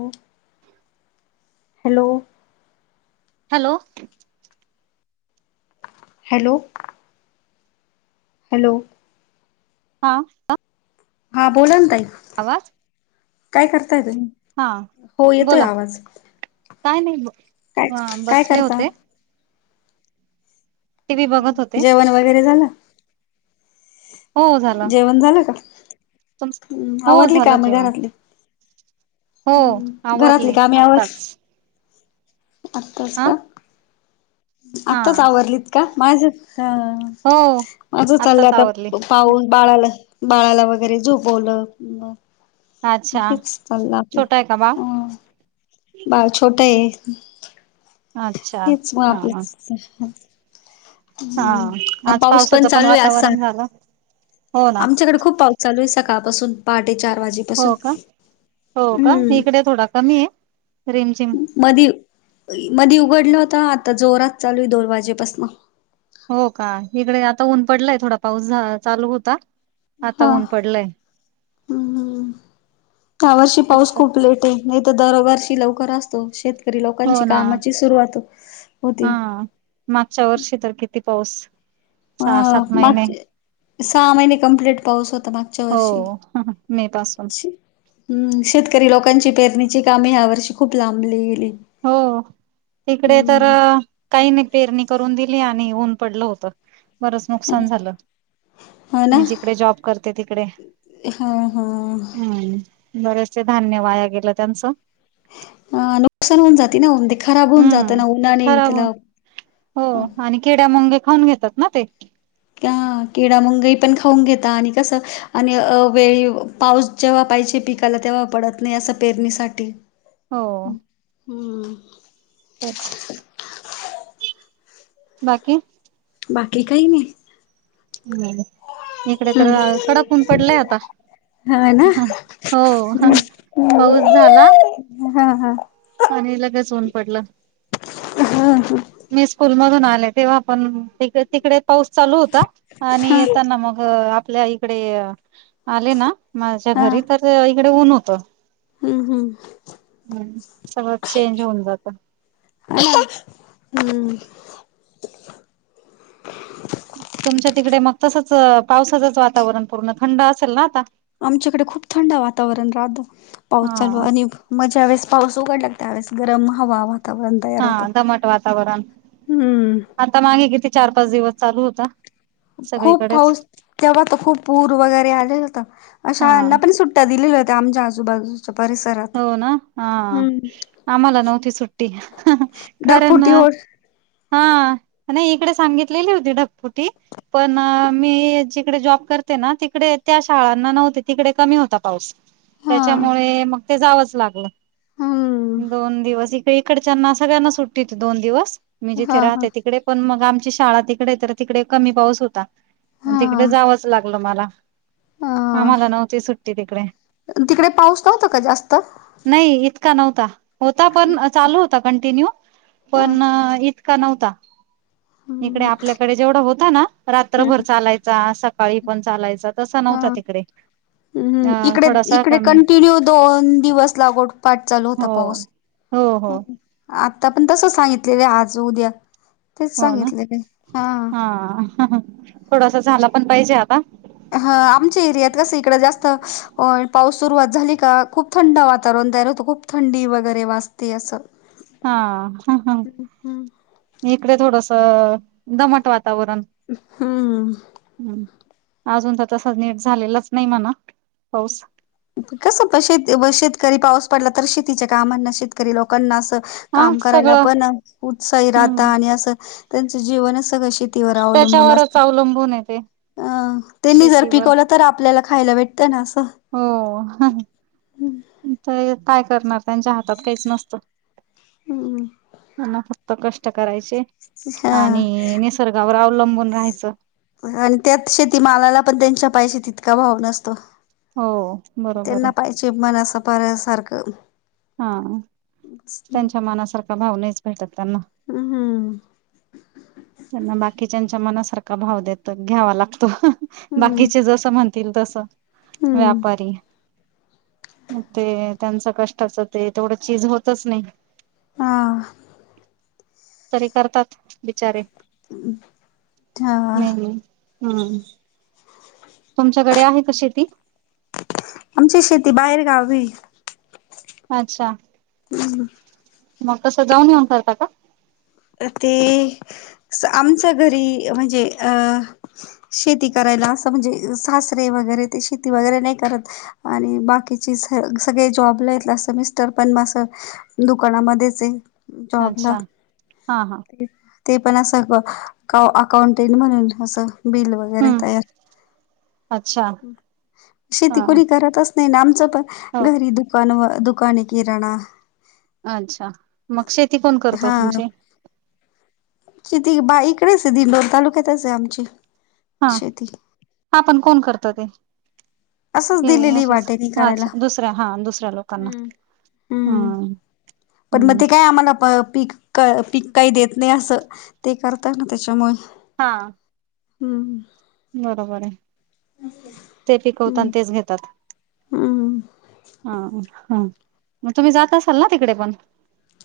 हो hello hello hello. Hello, हा का हा बोलाना ताई काय करताय तुम्ही? हा हो येतोय बोला आवाज, काय, काय बसले करता? होते टी व्ही बघत होते जेवण वगैरे झालं हो झालं जेवण झालं का? तुम हो आवरली झालं कामं जेवण घरातली? हो हम्म,, घरातली आवरले कामे आवरली, आत्ताच आताच हा का. हा आताच आवरलीत का, माझं, हो माझं चाललंय आत्ताच आवरली आताऽ पाऊस बाळाला, बाळाला वगैरे झोपवलं, मगऽ अच्छा तेच चाललंय आपलं,, छोटा आहे का बाळ हं,, बाळ छोटंय. अच्छा हेच, मग हा आपलं,, हा मग हा आज पाऊस पण पावसाचं चालू आहे असान, वातावरण झालं हो ना आमच्याकडे खूप पाऊसऽ चालू आहे सकाळपासून, पहाटे चार वाजेपासून हो का, हो का, हम्म इकडे थोडा कमी आहे, रिमझिम. मधी, मधी उघडला होता, आता जोरात चालू आहे दोन वाजेपासनं. हो का, इकडे आता ऊन पडलंय, थोडा पाऊस चालू होता, आता हा, ऊन पडलंय ह् हं, ह्या वर्षी पाऊस खूप लेट नाही तर दरवर्षी लवकर असतो, शेतकरी हो लोकांची ना कामाची सुरुवात हा होती. मागच्या वर्षी तर किती पाऊस, अ सहा सात महिने. मागचे सहा महिने कम्प्लीट पाऊस होता मागच्या हो वर्षी. मे पासून हम्,, शेतकरी लोकांची पेरणीची कामे ह्या वर्षी खूप लांबली गेली. हो, इकडे तर, हम्म काही नाही पेरणी करून दिली आणि ऊन पडलं होतं. बरंच नुकसान झालं, हो ना मी जिकडे जॉब करते तिकडे. हा हा हम्म,, बरेचसे धान्य वाया गेलं त्यांचं. अ नुकसान होऊन जाते ना, ते खराब होऊन हम्म जातं ना उन्हाने, खराब हो त्याला हो, आणि किड्या मुंगे खाऊन घेतात ना ते. हां, किडा मुंगी पण खाऊन घेता, आणि कसं आणि अवेळी पाऊस जेव्हा पाहिजे पिकाला, तेव्हा पडत नाही असं पेरणीसाठी. [unintelligible] हो, हम्म, बस. बाकी? बाकी काही नाही हम्म्म, इकडे तर कडक ऊन पडलंय आता. होय ना, हो पाऊस हा हा. आणी लगेच ऊन पडलं. हा हा. मी स्कूल मधून आले, तेव्हा पण त तिकडे पाऊस चालू होता, आणि हा येताना मग आपल्या इकडे आले ना, माझ्या हा घरी, तर इकडे ऊन होतं. हम्म हम्म हम्म,, सगळं चेंज होऊन जातं. ह [unintelligible] हम्म. तुमच्या तिकडे मग तसंच पावसाचंच वातावरण पूर्ण थंड असेल ना आता. आमच्याकडे खूप थंड वातावरण राहतं. पाऊस चालू हा आणि म ज्यावेळेस पाऊस उघडला त्या त्यावेळेस गरम हवा वातावरण तयार हा होतं. दमट वातावरण हम्म आता मागे किती चार पाच दिवस चालू होता. खूप सगळीकडेच पाऊस तेव्हा खूप पूर वगैरे आलेल होता अ हा शाळाना पण सुट ट्टया दिल्या होत्या आमच्या आजूबाजूच्या परिस्थ हो ना हा आम्हाला नव्हती सुट्टी कारण ढगफुटी होत हा नाही इकडे सांगितलेली होती ढगफुटी पण मी जिकडे जॉब करते ना तिकडे त्या शाळांना नव्हते तिकडे कमी होता पाऊस. हा त्याच्यामुळे मग ते जावंच लागलं हम्म. दोन दिवस इकडच्यांना सगळ्यांना सुट्टी होती दोन दिवस मी हा जिथे हा राहते तिकडे. पण मग आमची शाळा तिकडे तर तिकडे कमी पाऊस होता. मग हा तिकडे जावंच लागलं मला. हा आम्हाला नव्हती सुट्टी तिकडे. तिकडे पाऊस नव्हता का जास्त? नाही इतका नव्हता होता हम्म. पण चालू होता कंटिन्यू हा पण इतका नव्हता इकडे हम्म. आपल्याकडे जेवढा होता ना रात्रभर हम्म. चालायचा सका सकाळी पण चालायचा तसा नव्हता तिकडे. अ हम्म् इकडे थोडासा इकडे कमी कंटिन्यू दोन दिवस लागो पाठ चालू हो होता पाऊस. हो हो. हम्म. आता पण तस सांगितलेले आहे आज उद्या तेच सांगितलेले हा. ह ह थोडासा झाला पण पाहिजे आता. ह आमच्या एरियात कसं इकडं जास्त पाऊस सुरुवात झाली का खूप थंड वातावरण तयार होतं खूप थंडी वगैरे वाजते असं हा हम्म इकडे थोडस दमट वाता वातावरण हम्म हम्. अजून तर तस नीट झालेलाच नाही म्हणा पाऊस. कस श शेतकरी पाऊस पडला तर शेतीच्या कामांना शेत लोकांना असं हा काम करायला सगळं पण उत्साही राहत हम्म आणि असं त्यांचं जीवनच सगळं शेतीवर अवलंबून त्याच्यावरच असतं. अवलंबून येते. अं त्यांनी जर पिकवलं तर आपल्याला खायला भेटतं ना असं हो काय करणार त्यांच्या हातात काहीच नसतं. हम्म त्यांना फक्त कष्ट करायचे हा आणि निसर्गावर अवलंबून राहायचं. आणि त्यात शेतीमालाला पण त्यांच्या पाहिजे तितका भाव नसतो. हो बरोबर आहे. जिमान असं पार सारखं‌. हा त्यांच्या मनासारखा भाव नाहीच भेटत त्यांना. हम्म. त्यांना बाकीच्यांच्या मनासारखा भाव देत घ्यावा लागतो. हम्म बाकीचे जस म्हण- -तील तस हम्म व्यापारी. मग ते त्यांचं कष्टाचं ते तेवढं चीज होतच नाही. हां. तरी करतात बिचारे. हं. हम्. हम्. तुमच्याकडे आहे का शेती? आमची शेती बाहेर गावी य. अच्छा. मग कसं जाऊन येेऊन करता का? त ते आमच्या घरी म्हणजे अ- शेती करायला असं म्हणजे सासरे वगैरे ते शेती वगैरे नाही करत. आणि बाकीची स सगळे जॉबला येत मिस्टर पण म अस - दुकानामध्येच आहे. जॉबला अच्छा. हा हा. ते पण असं अकाउंटेंट म्हणून, असं बिल व- हम्म अच्छा शेती हा कणी करतच नाही आमच हो पण घरी दुकान व दुकान ए किराणा. अच्छा. मग शेती कोण करत तुमची? किती बा इकडेच आहे. दिंडोरी तालुक्यातच आहे आमची. हा. शेती हा आपण कोण करत ते? असंच हं. दिलेली असच. वाटेनी करायला अच्छा दुसऱ्या हा दुसऱ्या लोकांना. हम्म हम्म. पण मग हम्म ते काय आम्हाला प पीक- पीक काही देत नाही असं. ते करता ना त्याच्यामुळ. हां. हम्म. बरोबर ए. ते पिकवता आणि हम्म तेच घेतात. हम्म हा. हा. मग तुम्ही जात असाल ना तिकडे पण?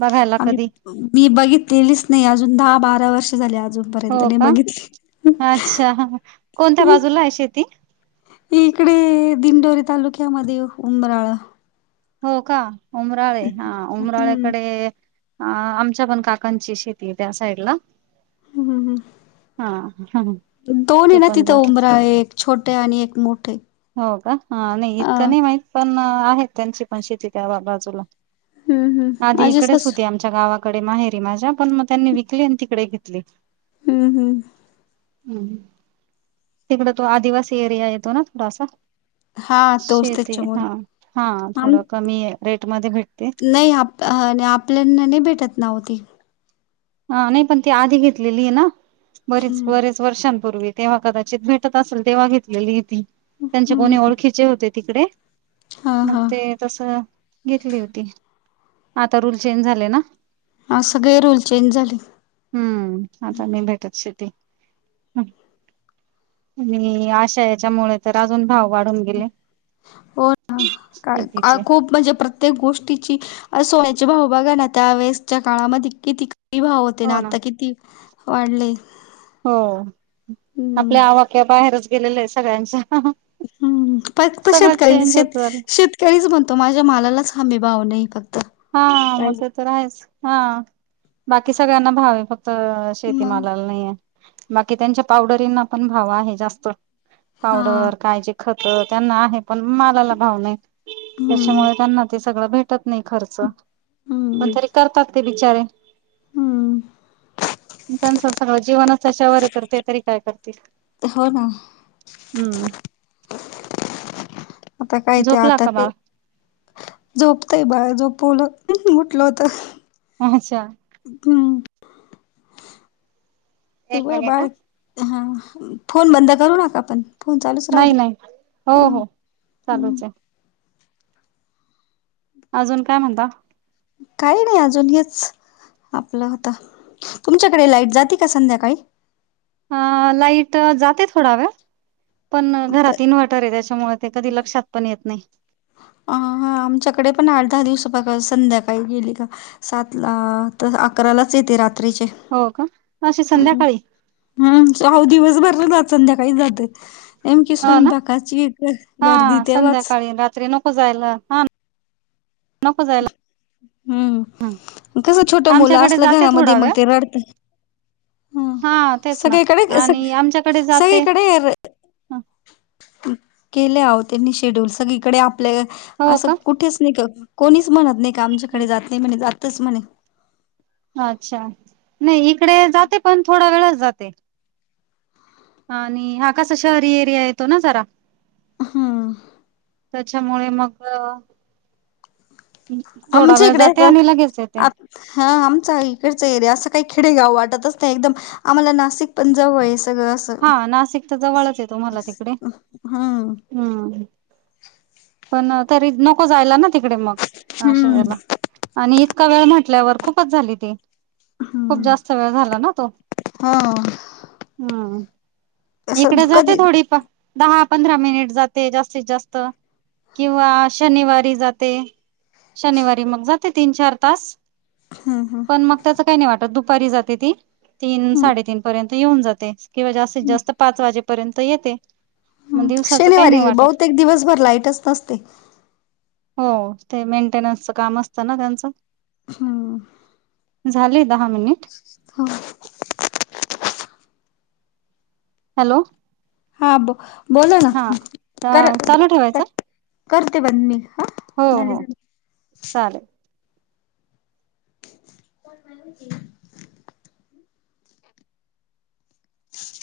बघायला आम्ही कधी मी बघितलेलीच नाही अजून, दहा बारा वर्ष झाले अजून. पर्यंत हो नाही का बघितली. अच्छा कोणत्या बाजूला आहे शेती इकडे दिंडोरी तालुक्यामध्ये उंबराळा. हो का? उमराळे हां. हम्म उमराळेकडे- अ आमच्या पण काकांची शेती ए त्या साईड ला. हम्म हां. हं. हं. दोन आहे ते ना पण तिथं जात. उंबरा एक छोटे आणि एक मोठे. हो का? हं नाही अ इतकं नाही माहित. पण आहेत त्यांची पण शेती क त्या बाजूला. हम्म हम्म आधी माझे इकडेच सासू होते आमचे- च्या गावाकडे माहेरी माझ्या. पण मग त्यांनी विकली आणि तिकडे घेतली. हम्म. हम्म. हम्. तिकडं तो आदिवासी एरिया येतो ना थोडासा? हा तोच शेती. त्याच्यामुळे हा. हा. आम थोडं कमी रेटमध्ये भेटते. आ आणि आपल्यांना नाही भेटत ना हो ती. हा. नाही पण ती आधी घेतलेली ए ना? बरीच बरीच. वर्षांपूर्वी. तेव्हा कदाचित भेटत असेल तेव्हा घेतलेली ए ती. त्यांचे कोणी हम्म ओळखीचे होते. तिकडे, हा मग ते तस घेतली होती, आता रूल चेंज झाले ना. अस काय रूल चेंज झालेत. हम्म आता मी भेटत शेती आणि आश्या हेच्यामुळे तर अजून भाव वाढून गेले हो ना काय शेतीचे खूप म्हणजे प्रत प्रत्येक गोष्टीची सोन्याची भाव बघा ना त्यावेेळेसच्या काळामध्ये किती किती भाव होते आणि हो ना आता किती वाढले हो हम्म आपल्या आवाक्या बाहेरच गेलेलं आहे सगळ्यांच हम्म फक्त शेतकरी शेत शेत तरीच म्हणतो माझ्या मालालाच हमी भाव नाही फक्त हा मग पाहिजे ते तर आहेच हा बाकी सगळ्यांना भाव आहे फक्त मग शेतीमालाला नाहीये बाकी त्यांच्या पावडरींना पण भाव आहे जास्त हा पावडर काय खत त्यांना आहे पण मालाला भाव नाही हम्म त्याच्यामुळे त्यांना ते सगळं भेटत नाही खर्च पण हम्म तरी करतात ते बिचारे हम्म त्यांचं सगळं जीवनच त्याच्यावर तर ते तरी काय करतील हो ना.. हम्म.. आता काय ते झोपला आता का ते बाळ झोपतय बाळ झोपवलं उठलं होत.. अच्छा! हम्म.. झोपतंय एक मिनिट हा हा.. बाळ हा फोन बंद करू नका पण फोन चालूच राहू नाही द्या. नाही.. अ हो हो.. हम्म चालूच आहे. अजून काय म्हणता? काही नाही. अजून हेच, आपलं आता तुमच्याकडे लाईट जाती का संध्याकाळी? अ लाईट जाते थोडा वेळ. पण घरात इन्व्हर्टर आहे त्याच्यामुळे ते कधी लक्षात पण येत नाही अ हा आमच्याकडे पण आठ दहा दिवस बघा संध्याकाळी गेली का सात ला तर अकरालाच येते रात्रीचे हो का? अशी संध्याकाळी.. हम्.. चार दिवस भरला आज. संध्याकाळी जातेत, नेमकी हो ना स्वयंपाकाची गर गर्दी हा तेव्हाच संध्याकाळी रात्री न को जायला हा नको जायला हम्म.. ह कस छोट मुलं आमच्याकडे असलं जाते घरामध्ये थोडा मग वेळ ते रडत. ह हा तेच ना सगळीकडे स आणि आमच्याकडे जाते सगळीकडे. केले अहो त्यांनी शेड्यूल सगळीकडे आप आपल्या हो असं का कुठेच नाही का कोणीच म्हणत नाही का आमच्याकडे जात नाही म्हणे जातच म्हणे अच्छा नाही इकडे जाते पण थोडा वेळच जाते. आणि हा कसा शहरी एरिया येतो ना जरा. हा. त्याच्यामुळे मग थोडा आमच्या वेळ इकडे जाते, आणि येतात लगेच येते. आ हा आमचा इकडचा एरिया असं काही खेडेगाव वाटतच नाही एकदम आम्हाला नाशिक पण जवळ आहे. सगळं असं हा नाशिक तर जवळचे तुमाला तिकडे? हम्म हम्म, पण तरी नको जायला ना तिकडे मग हम्म नाशिकला. आणि इतका वेळ म्हटल्यावर खूपच झाली ती. खूप हम्म जास्त वेळ झाला ना तो. हा हम् असं इकडे जाते कधी थोडी प दहा पंधरा मिनिट जाते जास्तीत जास्त. किंवा शनिवारी जाते. शनिवारी मग जाते तीन चार तास. हम हम. पण मग त्याचं काही नाही वाटत, दुपारी जाते ती तीन हम्म साडेतीन पर्यंत येऊन जाते. किंवा जास्तीत जास्त पाच वाजेपर्यंत येते. मग हम, दिवसाचं काही नाही शनिवारी वाटत बहुतेक दिवसभर लाईटच नसते. हो, ते मेंटेनन्सचं काम असतं ना त्यांचं. हम. झाले दहा मिनिट? हो. हॅलो. हा ब बोल ना हा कर चालू ठेवायचं करते बंद मी हा. हो झाले हो झाले चालेल. कोण माहि होती? ह [unintelligible]